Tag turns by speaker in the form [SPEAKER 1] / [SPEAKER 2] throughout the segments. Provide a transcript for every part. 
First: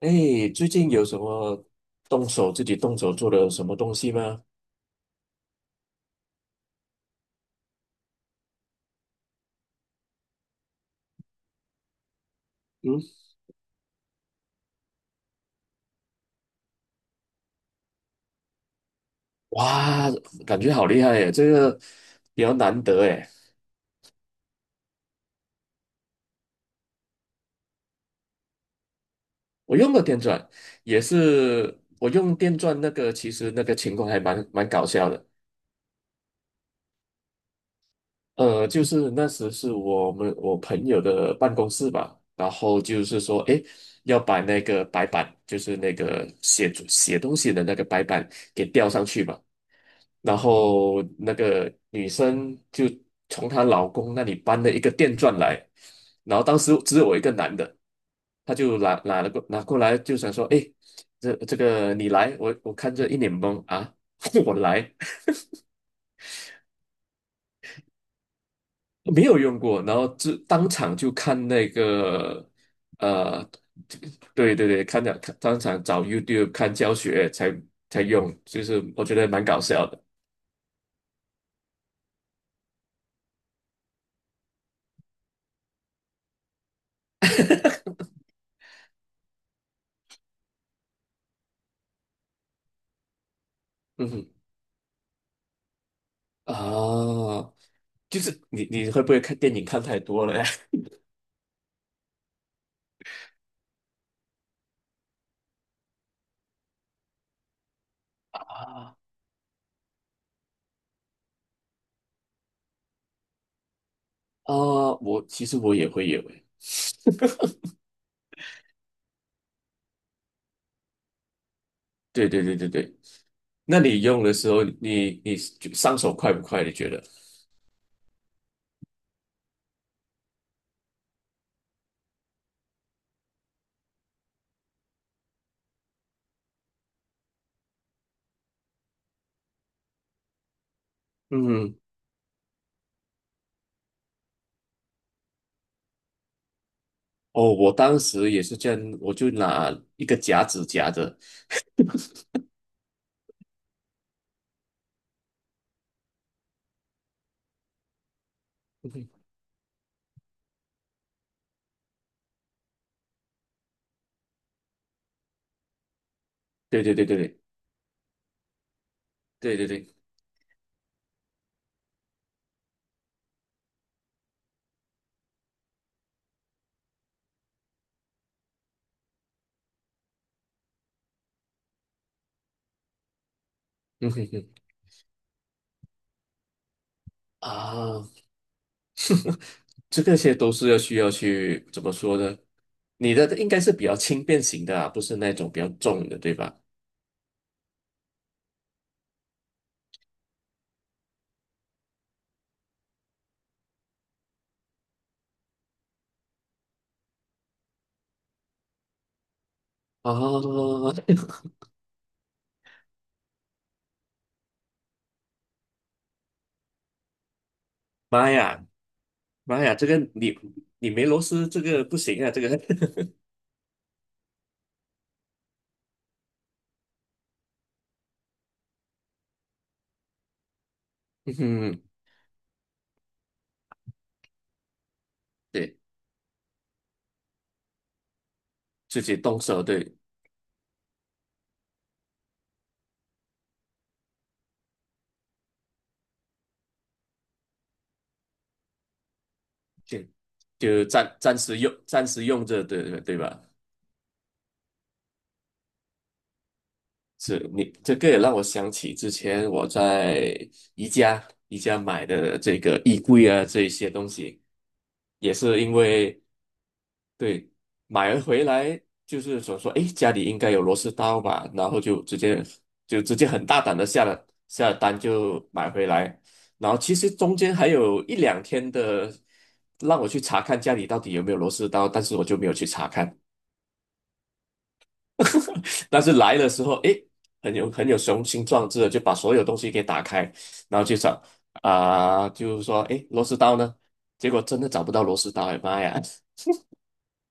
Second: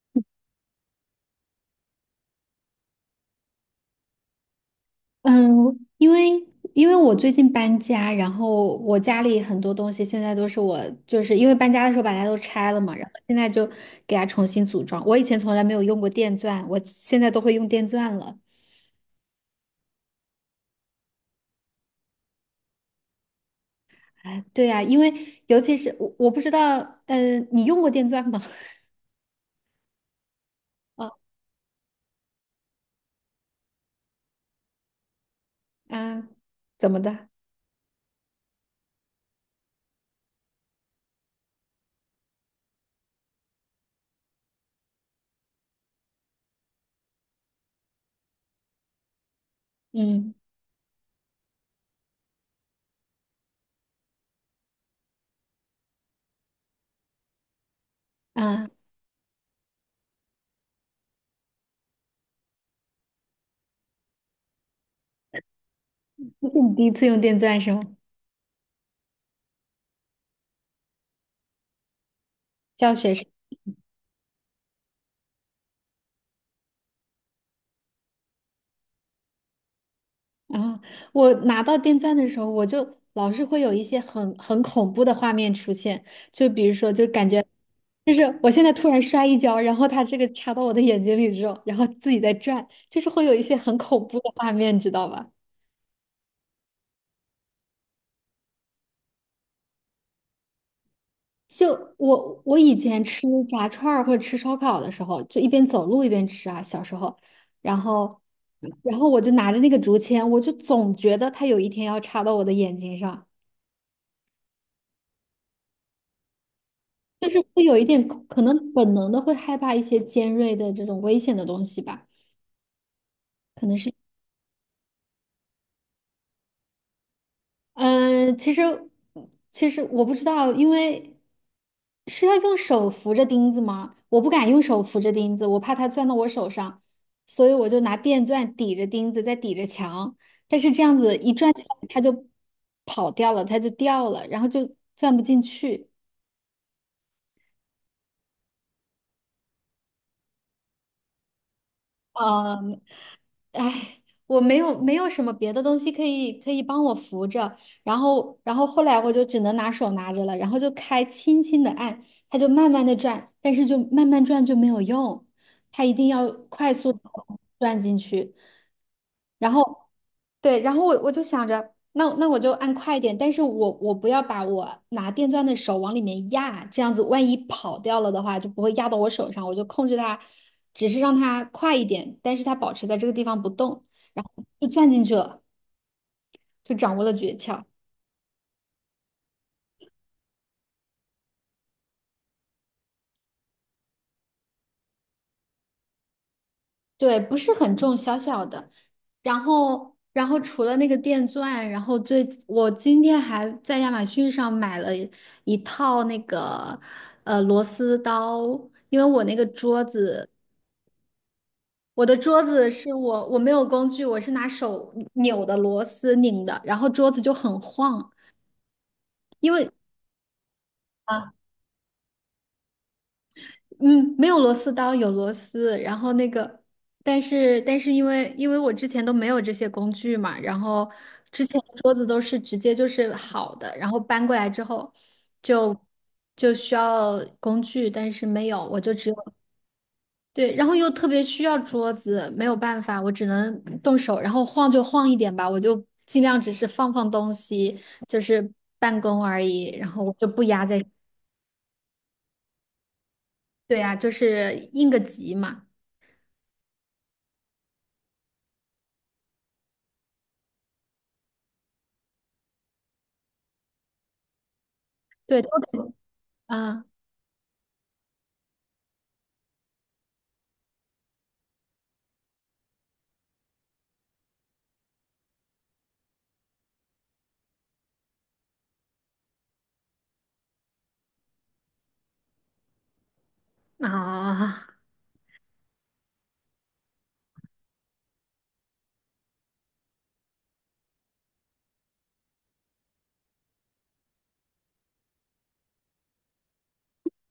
[SPEAKER 1] 哎，最近有什么自己动手做的什么东西吗？
[SPEAKER 2] 嗯，因为因为我最近搬家，然后我家里很多东西现在都是我，就是因为搬家的时候把它都拆了嘛，
[SPEAKER 1] 嗯，
[SPEAKER 2] 然后现在就给它重新组装。我以前从来没有用过电钻，我现在都会用电钻了。
[SPEAKER 1] 哇，感觉好厉害耶！这个比较难得哎。
[SPEAKER 2] 哎，对呀，因为尤其是我不知道，你用过电钻吗？
[SPEAKER 1] 我用过电钻 也
[SPEAKER 2] 啊，
[SPEAKER 1] 是，我用电钻那个，其实那个情况还蛮搞笑的。
[SPEAKER 2] 啊，怎么的？
[SPEAKER 1] 就是那时是我朋友的办公室吧，然后就是说，哎，要把那个白板，就是那个写写东西的那个白板给吊上去嘛。
[SPEAKER 2] 嗯，
[SPEAKER 1] 然后那个女生就从她老公那里搬了一个电钻来，然后当时只有我一个男的，他
[SPEAKER 2] 啊，
[SPEAKER 1] 就拿 拿了过拿过来，就想说，哎，这个你来，我看着一脸懵啊，我来
[SPEAKER 2] 这是你第一次用电钻是吗？
[SPEAKER 1] 没有用过，然后就当场就看那个
[SPEAKER 2] 教学是？
[SPEAKER 1] 呃，对对对，看了看当场找 YouTube 看教学才用，就是我觉得蛮搞笑的，
[SPEAKER 2] 啊，我拿到电钻的时候，我就老是会有一些很恐怖的画面出现，就比如说，就感觉就是我现在突然摔一跤，然后它这个插到我的眼睛里之后，然后自己在转，就是会有一些很 恐
[SPEAKER 1] 嗯
[SPEAKER 2] 怖
[SPEAKER 1] 哼
[SPEAKER 2] 的画面，知道吧？
[SPEAKER 1] 啊，就是你会不会看电影看太多了呀？
[SPEAKER 2] 就我以前吃炸串儿或者吃烧烤的时候，就一边走路一边吃啊，小时候，然后
[SPEAKER 1] 啊，
[SPEAKER 2] 然后我就拿着那个竹签，我就总觉得它有一天要插到我的眼睛上。
[SPEAKER 1] 啊，其实我也会有诶。
[SPEAKER 2] 就是会有一点可能本能的会害怕一些尖锐的这种危险的东西吧，
[SPEAKER 1] 对对对对对，
[SPEAKER 2] 可能
[SPEAKER 1] 那
[SPEAKER 2] 是，
[SPEAKER 1] 你用的时候，你就上手快不快？你觉得？
[SPEAKER 2] 嗯、其实其实我不知道，因为是要用手扶着钉子吗？我不敢用手扶着钉子，我怕它钻到我手上，所以我就拿电钻抵着钉子，再抵着墙，但是这样子一转起
[SPEAKER 1] 嗯，
[SPEAKER 2] 来，它就跑掉了，它就掉了，然后就钻不进去。
[SPEAKER 1] 哦，我当时也是这样，我就拿一个夹子夹着。
[SPEAKER 2] 嗯，哎，我没有什么别的东西可以帮我扶着，然后后
[SPEAKER 1] 嗯
[SPEAKER 2] 来
[SPEAKER 1] 哼
[SPEAKER 2] 我就只能拿手拿着了，然后就开轻轻的按，它就慢慢的转，但是就慢慢转就没有用，它一定要快
[SPEAKER 1] 对
[SPEAKER 2] 速
[SPEAKER 1] 对
[SPEAKER 2] 地
[SPEAKER 1] 对对
[SPEAKER 2] 转进去，然
[SPEAKER 1] 对对对
[SPEAKER 2] 后
[SPEAKER 1] 对，
[SPEAKER 2] 对，然后我就想着，那我就按快一点，但是我不要把我拿电钻的手往里面压，这样子万一跑掉了的话，就不会压到我手上，我就控制它，只是让它快一点，但是它保持在这个地方不动，
[SPEAKER 1] 嗯
[SPEAKER 2] 然
[SPEAKER 1] 哼
[SPEAKER 2] 后
[SPEAKER 1] 哼
[SPEAKER 2] 就钻进去了，就掌握了诀窍。
[SPEAKER 1] 啊，这个些都是需要去怎么说呢？你的应该是比较轻便型的啊，不是那种比较重的，对吧？
[SPEAKER 2] 对，不是很重，小小的。然后除了那个电钻，然后最，我今天还在亚马逊上买了一套那个螺丝刀，因为我那个桌
[SPEAKER 1] 啊，
[SPEAKER 2] 子，我的桌子是我没有工具，我是拿手扭的螺丝拧的，然后桌子就很晃，
[SPEAKER 1] 妈呀！
[SPEAKER 2] 因
[SPEAKER 1] 妈
[SPEAKER 2] 为。
[SPEAKER 1] 呀，这个你没螺
[SPEAKER 2] 啊。
[SPEAKER 1] 丝，这个不行啊，这个，
[SPEAKER 2] 嗯，没有螺丝刀，有螺丝。然后那个，但是因为我之前都没有这些工具嘛，然后 之前的
[SPEAKER 1] 嗯，
[SPEAKER 2] 桌子都是直接就是好的，然后搬过来之后就
[SPEAKER 1] 对，
[SPEAKER 2] 就需要工具，但是没有，我就
[SPEAKER 1] 自
[SPEAKER 2] 只有
[SPEAKER 1] 己动手，对，
[SPEAKER 2] 对，然后又特别需要桌子，没有办法，我只能动手，然后晃就晃一点吧，我就尽量只是放放东西，就是办公而已，然
[SPEAKER 1] 就
[SPEAKER 2] 后我就不压在，
[SPEAKER 1] 就暂时用，暂时用着，对对对吧？
[SPEAKER 2] 对呀，就是应个急嘛。
[SPEAKER 1] 是你这个也让我想起之前我在宜家买的这个衣柜啊，这一些东西，也
[SPEAKER 2] 对，都
[SPEAKER 1] 是因
[SPEAKER 2] 得
[SPEAKER 1] 为
[SPEAKER 2] 啊
[SPEAKER 1] 对，买了回来就是想说，哎，家里应该有螺丝刀吧，然后就直接很大胆的下了单就买回来，然后其实中间还有一两天的让我去查看家里到底有没有螺丝刀，但是我就没有去查看，
[SPEAKER 2] 啊，
[SPEAKER 1] 但是来的时候，哎，很有雄心壮志的就把所有东西给打开，然后去找啊、就是说，哎，螺丝刀呢？结果真的找不到螺丝刀，哎妈呀！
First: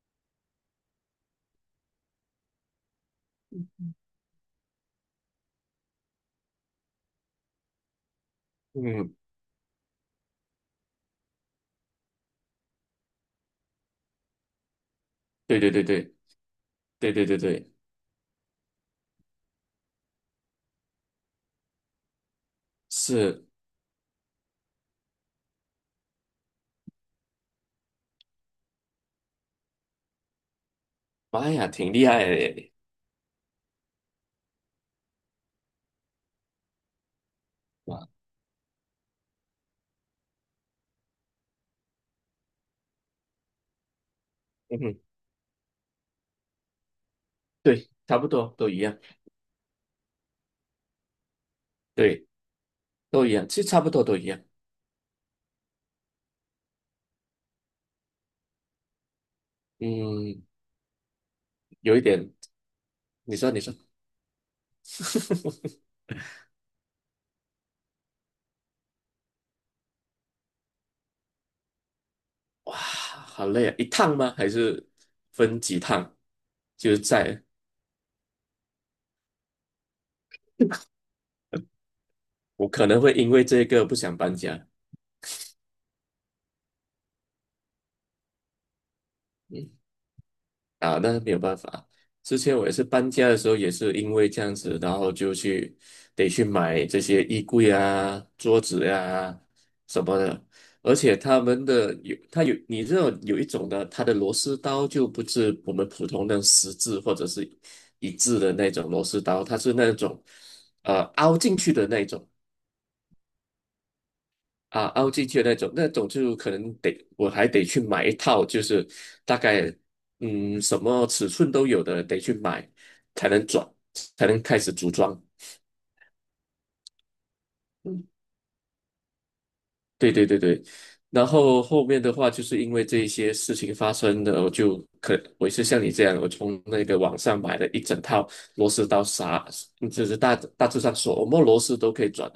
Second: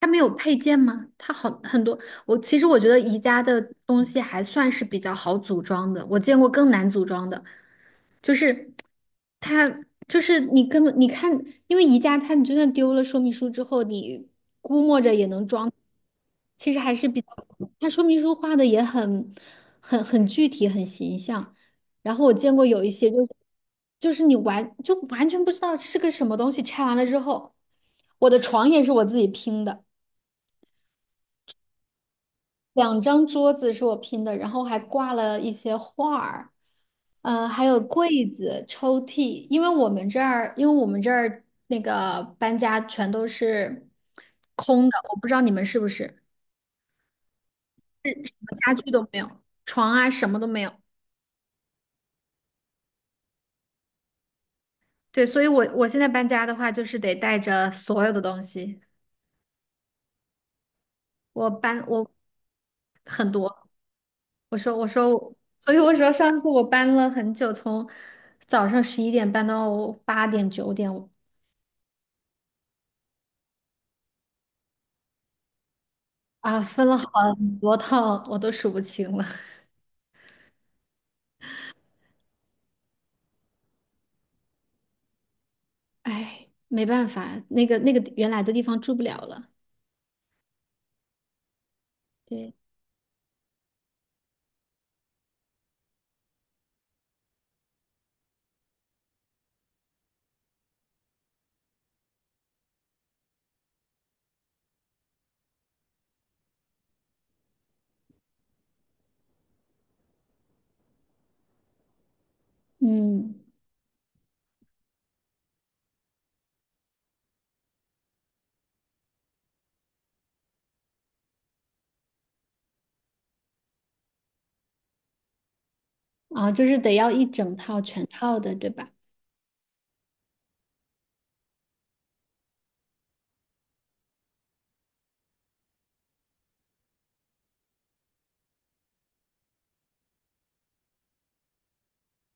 [SPEAKER 2] 它没有配件吗？它好很多。我其实我觉得宜家的东西还算是比较好组装的，我见过更难组装的，就是
[SPEAKER 1] 嗯，
[SPEAKER 2] 它就是你根本你看，因为宜家它你就算丢了说明书之后，你
[SPEAKER 1] 对对对对
[SPEAKER 2] 其实还是
[SPEAKER 1] 对
[SPEAKER 2] 比
[SPEAKER 1] 对对对，
[SPEAKER 2] 它说明书画的也很很具体很形象。然后我见过有一些就是
[SPEAKER 1] 是。
[SPEAKER 2] 就是你就完全不知道是个什么东西，拆完了之后，我的床也是我自己拼的。
[SPEAKER 1] 妈呀，挺厉害的耶
[SPEAKER 2] 两张桌子是我拼的，然后还挂了一些画儿，还有
[SPEAKER 1] 哇，
[SPEAKER 2] 柜子、抽屉，因为我们这儿，那个搬家全都是
[SPEAKER 1] 嗯
[SPEAKER 2] 空的，
[SPEAKER 1] 哼，
[SPEAKER 2] 我不知道你们是不是，什
[SPEAKER 1] 对，差不多
[SPEAKER 2] 么
[SPEAKER 1] 都
[SPEAKER 2] 家
[SPEAKER 1] 一
[SPEAKER 2] 具
[SPEAKER 1] 样，
[SPEAKER 2] 都没有，床啊什么都没有。
[SPEAKER 1] 对，都一样，其实差不多都一样。
[SPEAKER 2] 对，所以我现在搬家的话，就是得带着所有的东西，
[SPEAKER 1] 嗯，
[SPEAKER 2] 我搬
[SPEAKER 1] 有一
[SPEAKER 2] 我
[SPEAKER 1] 点，
[SPEAKER 2] 很
[SPEAKER 1] 你说，你
[SPEAKER 2] 多，
[SPEAKER 1] 说，
[SPEAKER 2] 我说，所以我说上次我搬了很久，从早上11点搬到8、9点。
[SPEAKER 1] 哇，好累啊！一趟吗？还是分几趟？
[SPEAKER 2] 啊，分
[SPEAKER 1] 就
[SPEAKER 2] 了
[SPEAKER 1] 是在，
[SPEAKER 2] 很多套，我都数不清了。
[SPEAKER 1] 我可能会因为这个不想搬家。
[SPEAKER 2] 哎，没办法，那个原来的地方住不了了。
[SPEAKER 1] 嗯啊，那没有办法。之
[SPEAKER 2] 对，
[SPEAKER 1] 前我也是搬家的时候，也是因为这样子，然后得去买这些衣柜啊、桌子呀、什么的。而且他们的有，它有，你知道有一种的，它的螺丝刀就不是我们普通的十字或者是一字的那种螺丝刀，它是那种凹进去的那种。
[SPEAKER 2] 嗯，
[SPEAKER 1] 啊，凹进去的那种，那种就可能得我还得去买一套，就是大概什么尺寸都有的，得去买才能转，才能开始组装。
[SPEAKER 2] 啊，就是得要一整套全
[SPEAKER 1] 嗯，
[SPEAKER 2] 套的，对吧？
[SPEAKER 1] 对对对对。然后后面的话，就是因为这一些事情发生的，我就可我也是像你这样，我从那个网上买了一整套螺丝刀啥，就是大致上什么螺丝都可以转。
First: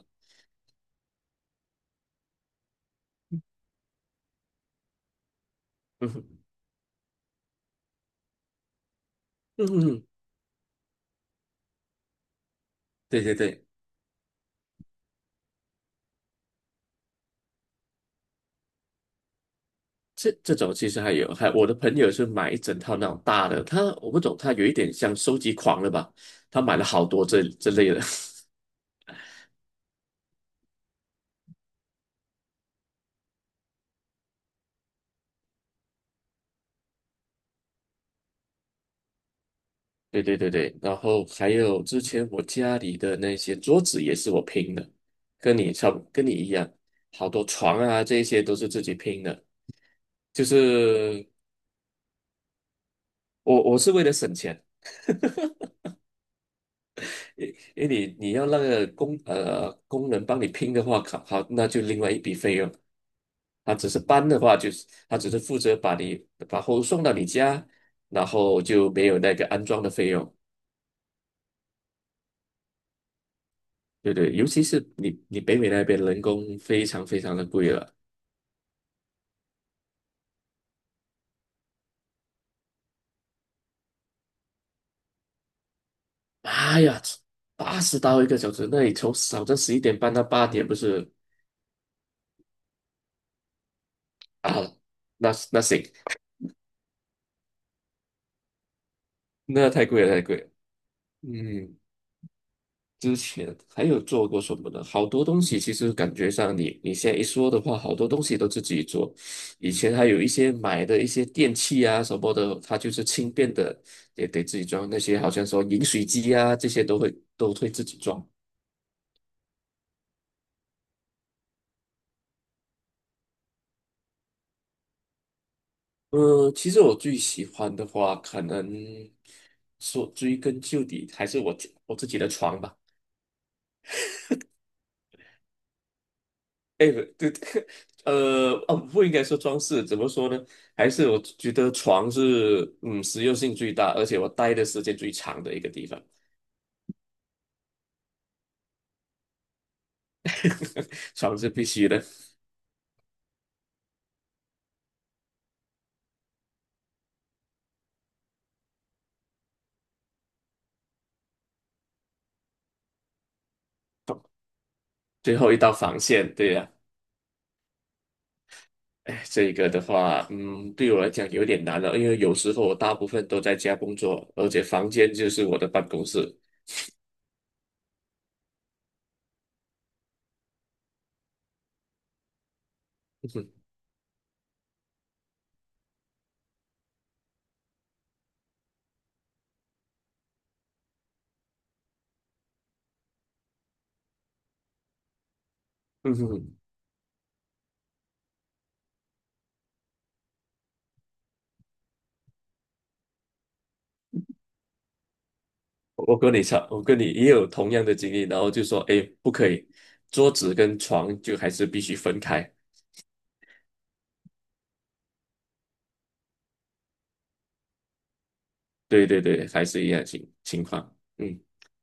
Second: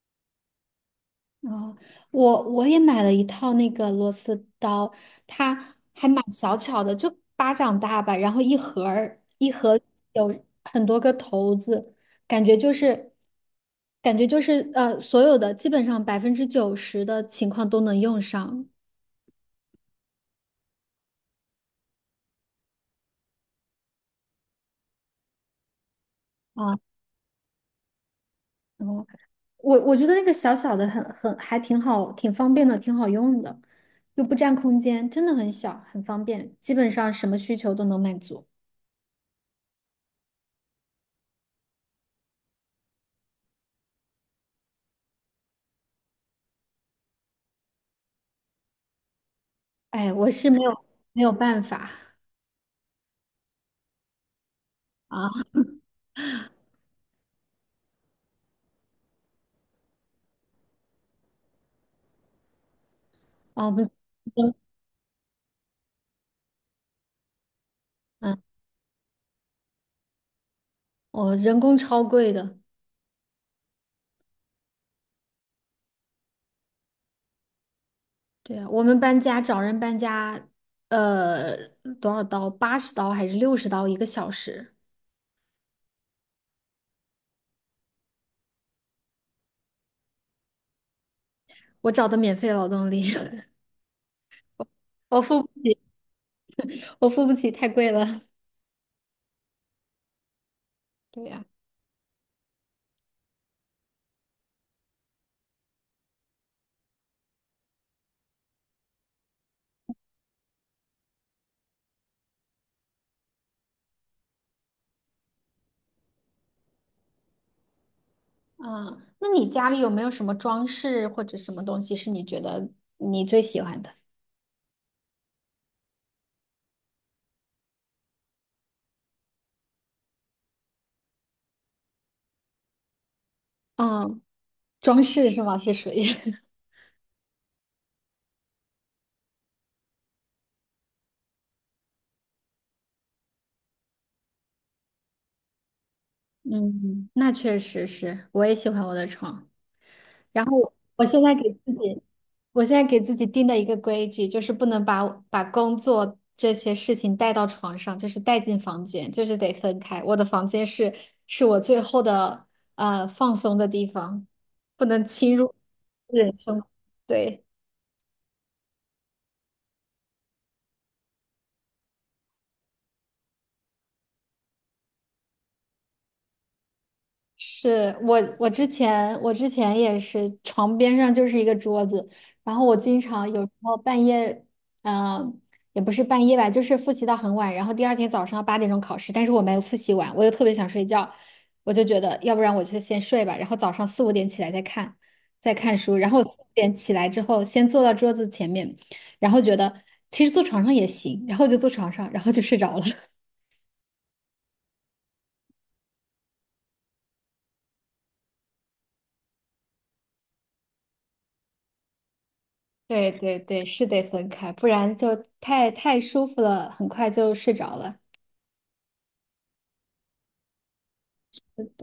[SPEAKER 2] 哦，我也买了一套那个螺丝刀，它还
[SPEAKER 1] 嗯
[SPEAKER 2] 蛮
[SPEAKER 1] 哼
[SPEAKER 2] 小巧的，就巴掌大吧，然后一盒儿一
[SPEAKER 1] 嗯
[SPEAKER 2] 盒
[SPEAKER 1] 哼，
[SPEAKER 2] 有很多个头子，感觉就是
[SPEAKER 1] 对对对。
[SPEAKER 2] 所有的基本上90%的情况都能用上
[SPEAKER 1] 这种其实还有，还我的朋友是买一整套那种大的，我不懂，他有一点像收集狂了吧？他买
[SPEAKER 2] 啊。
[SPEAKER 1] 了好多这类的，
[SPEAKER 2] 然后。我觉得那个小小的很还挺好，挺方便的，挺好用的，又不占空间，真的很小，很方便，基本上什么需求都能满足。
[SPEAKER 1] 对对对对。然后还有之前我家里的那些桌子也是我拼的，跟你差不跟你一样，好多床啊这些都是自己拼的，
[SPEAKER 2] 哎，我
[SPEAKER 1] 就
[SPEAKER 2] 是没有没
[SPEAKER 1] 是
[SPEAKER 2] 有办法
[SPEAKER 1] 我是为了省钱，
[SPEAKER 2] 啊
[SPEAKER 1] 因因为你要那个工人帮你拼的话，好，好那就另外一笔费用。
[SPEAKER 2] 啊，
[SPEAKER 1] 他只是搬的
[SPEAKER 2] 人
[SPEAKER 1] 话，就是他只是负责把货物送到你家，然
[SPEAKER 2] 嗯，
[SPEAKER 1] 后就没有那个安装的费用。
[SPEAKER 2] 我人工超贵的，
[SPEAKER 1] 对对，尤其是你北美那边人工非常非常的贵了。
[SPEAKER 2] 对啊，我们搬家找人搬家，呃，多少刀？80刀还是60刀1个小时？
[SPEAKER 1] 妈呀，80刀一个小时，那你从早上11点半到8点不是
[SPEAKER 2] 我找的免费劳动力，
[SPEAKER 1] 啊？
[SPEAKER 2] 我
[SPEAKER 1] 那
[SPEAKER 2] 付不
[SPEAKER 1] 那
[SPEAKER 2] 起，
[SPEAKER 1] 行，
[SPEAKER 2] 我付不起，太贵了。
[SPEAKER 1] 那太贵了，太贵了。
[SPEAKER 2] 对呀。
[SPEAKER 1] 嗯。之前还有做过什么呢？好多东西其实感觉上你现在一说的话，好多东西都自己做。以前还有一些买的一些电器啊什么的，它就是轻便的，也得自己装。那些好像说饮水机啊，这些都会自己装。
[SPEAKER 2] 啊，那你家里有没有什么装饰或者什么东西是你觉得你最喜欢的？
[SPEAKER 1] 其实我最喜欢的话，可能说追根究底还是我自己的床吧。
[SPEAKER 2] 嗯，装饰是吗？是属于，
[SPEAKER 1] 哎，不对，哦，不应该说装饰，怎么说呢？还是我觉得床是，实用性最大，而且我待的时间最长的一个地方，
[SPEAKER 2] 嗯，那确实是，我也喜欢我的床。然后
[SPEAKER 1] 床是必须的，
[SPEAKER 2] 我现在给自己定的一个规矩就是不能把工作这些事情带到床上，就是带进房间，就是得分开。我的房间是我最后的放松的地方，不能侵
[SPEAKER 1] 最后
[SPEAKER 2] 入
[SPEAKER 1] 一道防线，
[SPEAKER 2] 人
[SPEAKER 1] 对
[SPEAKER 2] 生。
[SPEAKER 1] 呀、
[SPEAKER 2] 对。
[SPEAKER 1] 哎，这个的话，对我来讲有点难了，因为有时候我大部分都在家工作，而且房间就是我的办公室。
[SPEAKER 2] 是我，我之前也是床边上就是一个桌子，然后我经常 有时
[SPEAKER 1] 嗯
[SPEAKER 2] 候半夜，嗯、也不是半夜吧，就是复习到很晚，然后第二天早上8点钟考试，但是我没有复习完，我又特别想睡觉，我就觉得要不然我就先睡吧，然后早上四五点起来再看，书，然
[SPEAKER 1] 嗯
[SPEAKER 2] 后我四五
[SPEAKER 1] 哼，
[SPEAKER 2] 点起来之后先坐到桌子前面，然后觉得其实坐床上也行，然后就坐床上，然后就睡着了。
[SPEAKER 1] 我跟你也有同样的经历，然后就说，哎，不可以，桌子跟床就还是必须分开。
[SPEAKER 2] 对对对，是得分开，不然就太舒服了，很快就睡着了。
[SPEAKER 1] 对对对，还是一样情况。嗯，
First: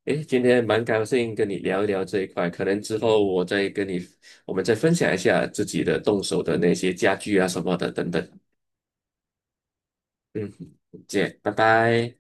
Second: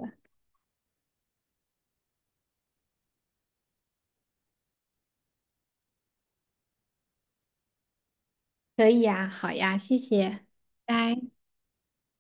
[SPEAKER 1] 诶，今天蛮高兴跟你聊一聊这一块，可能之后我再跟你，我们再分享一下自己的动手的那些家具啊什么的等等。
[SPEAKER 2] 可以呀，好呀，谢谢，
[SPEAKER 1] 嗯，再
[SPEAKER 2] 拜。
[SPEAKER 1] 见，拜拜。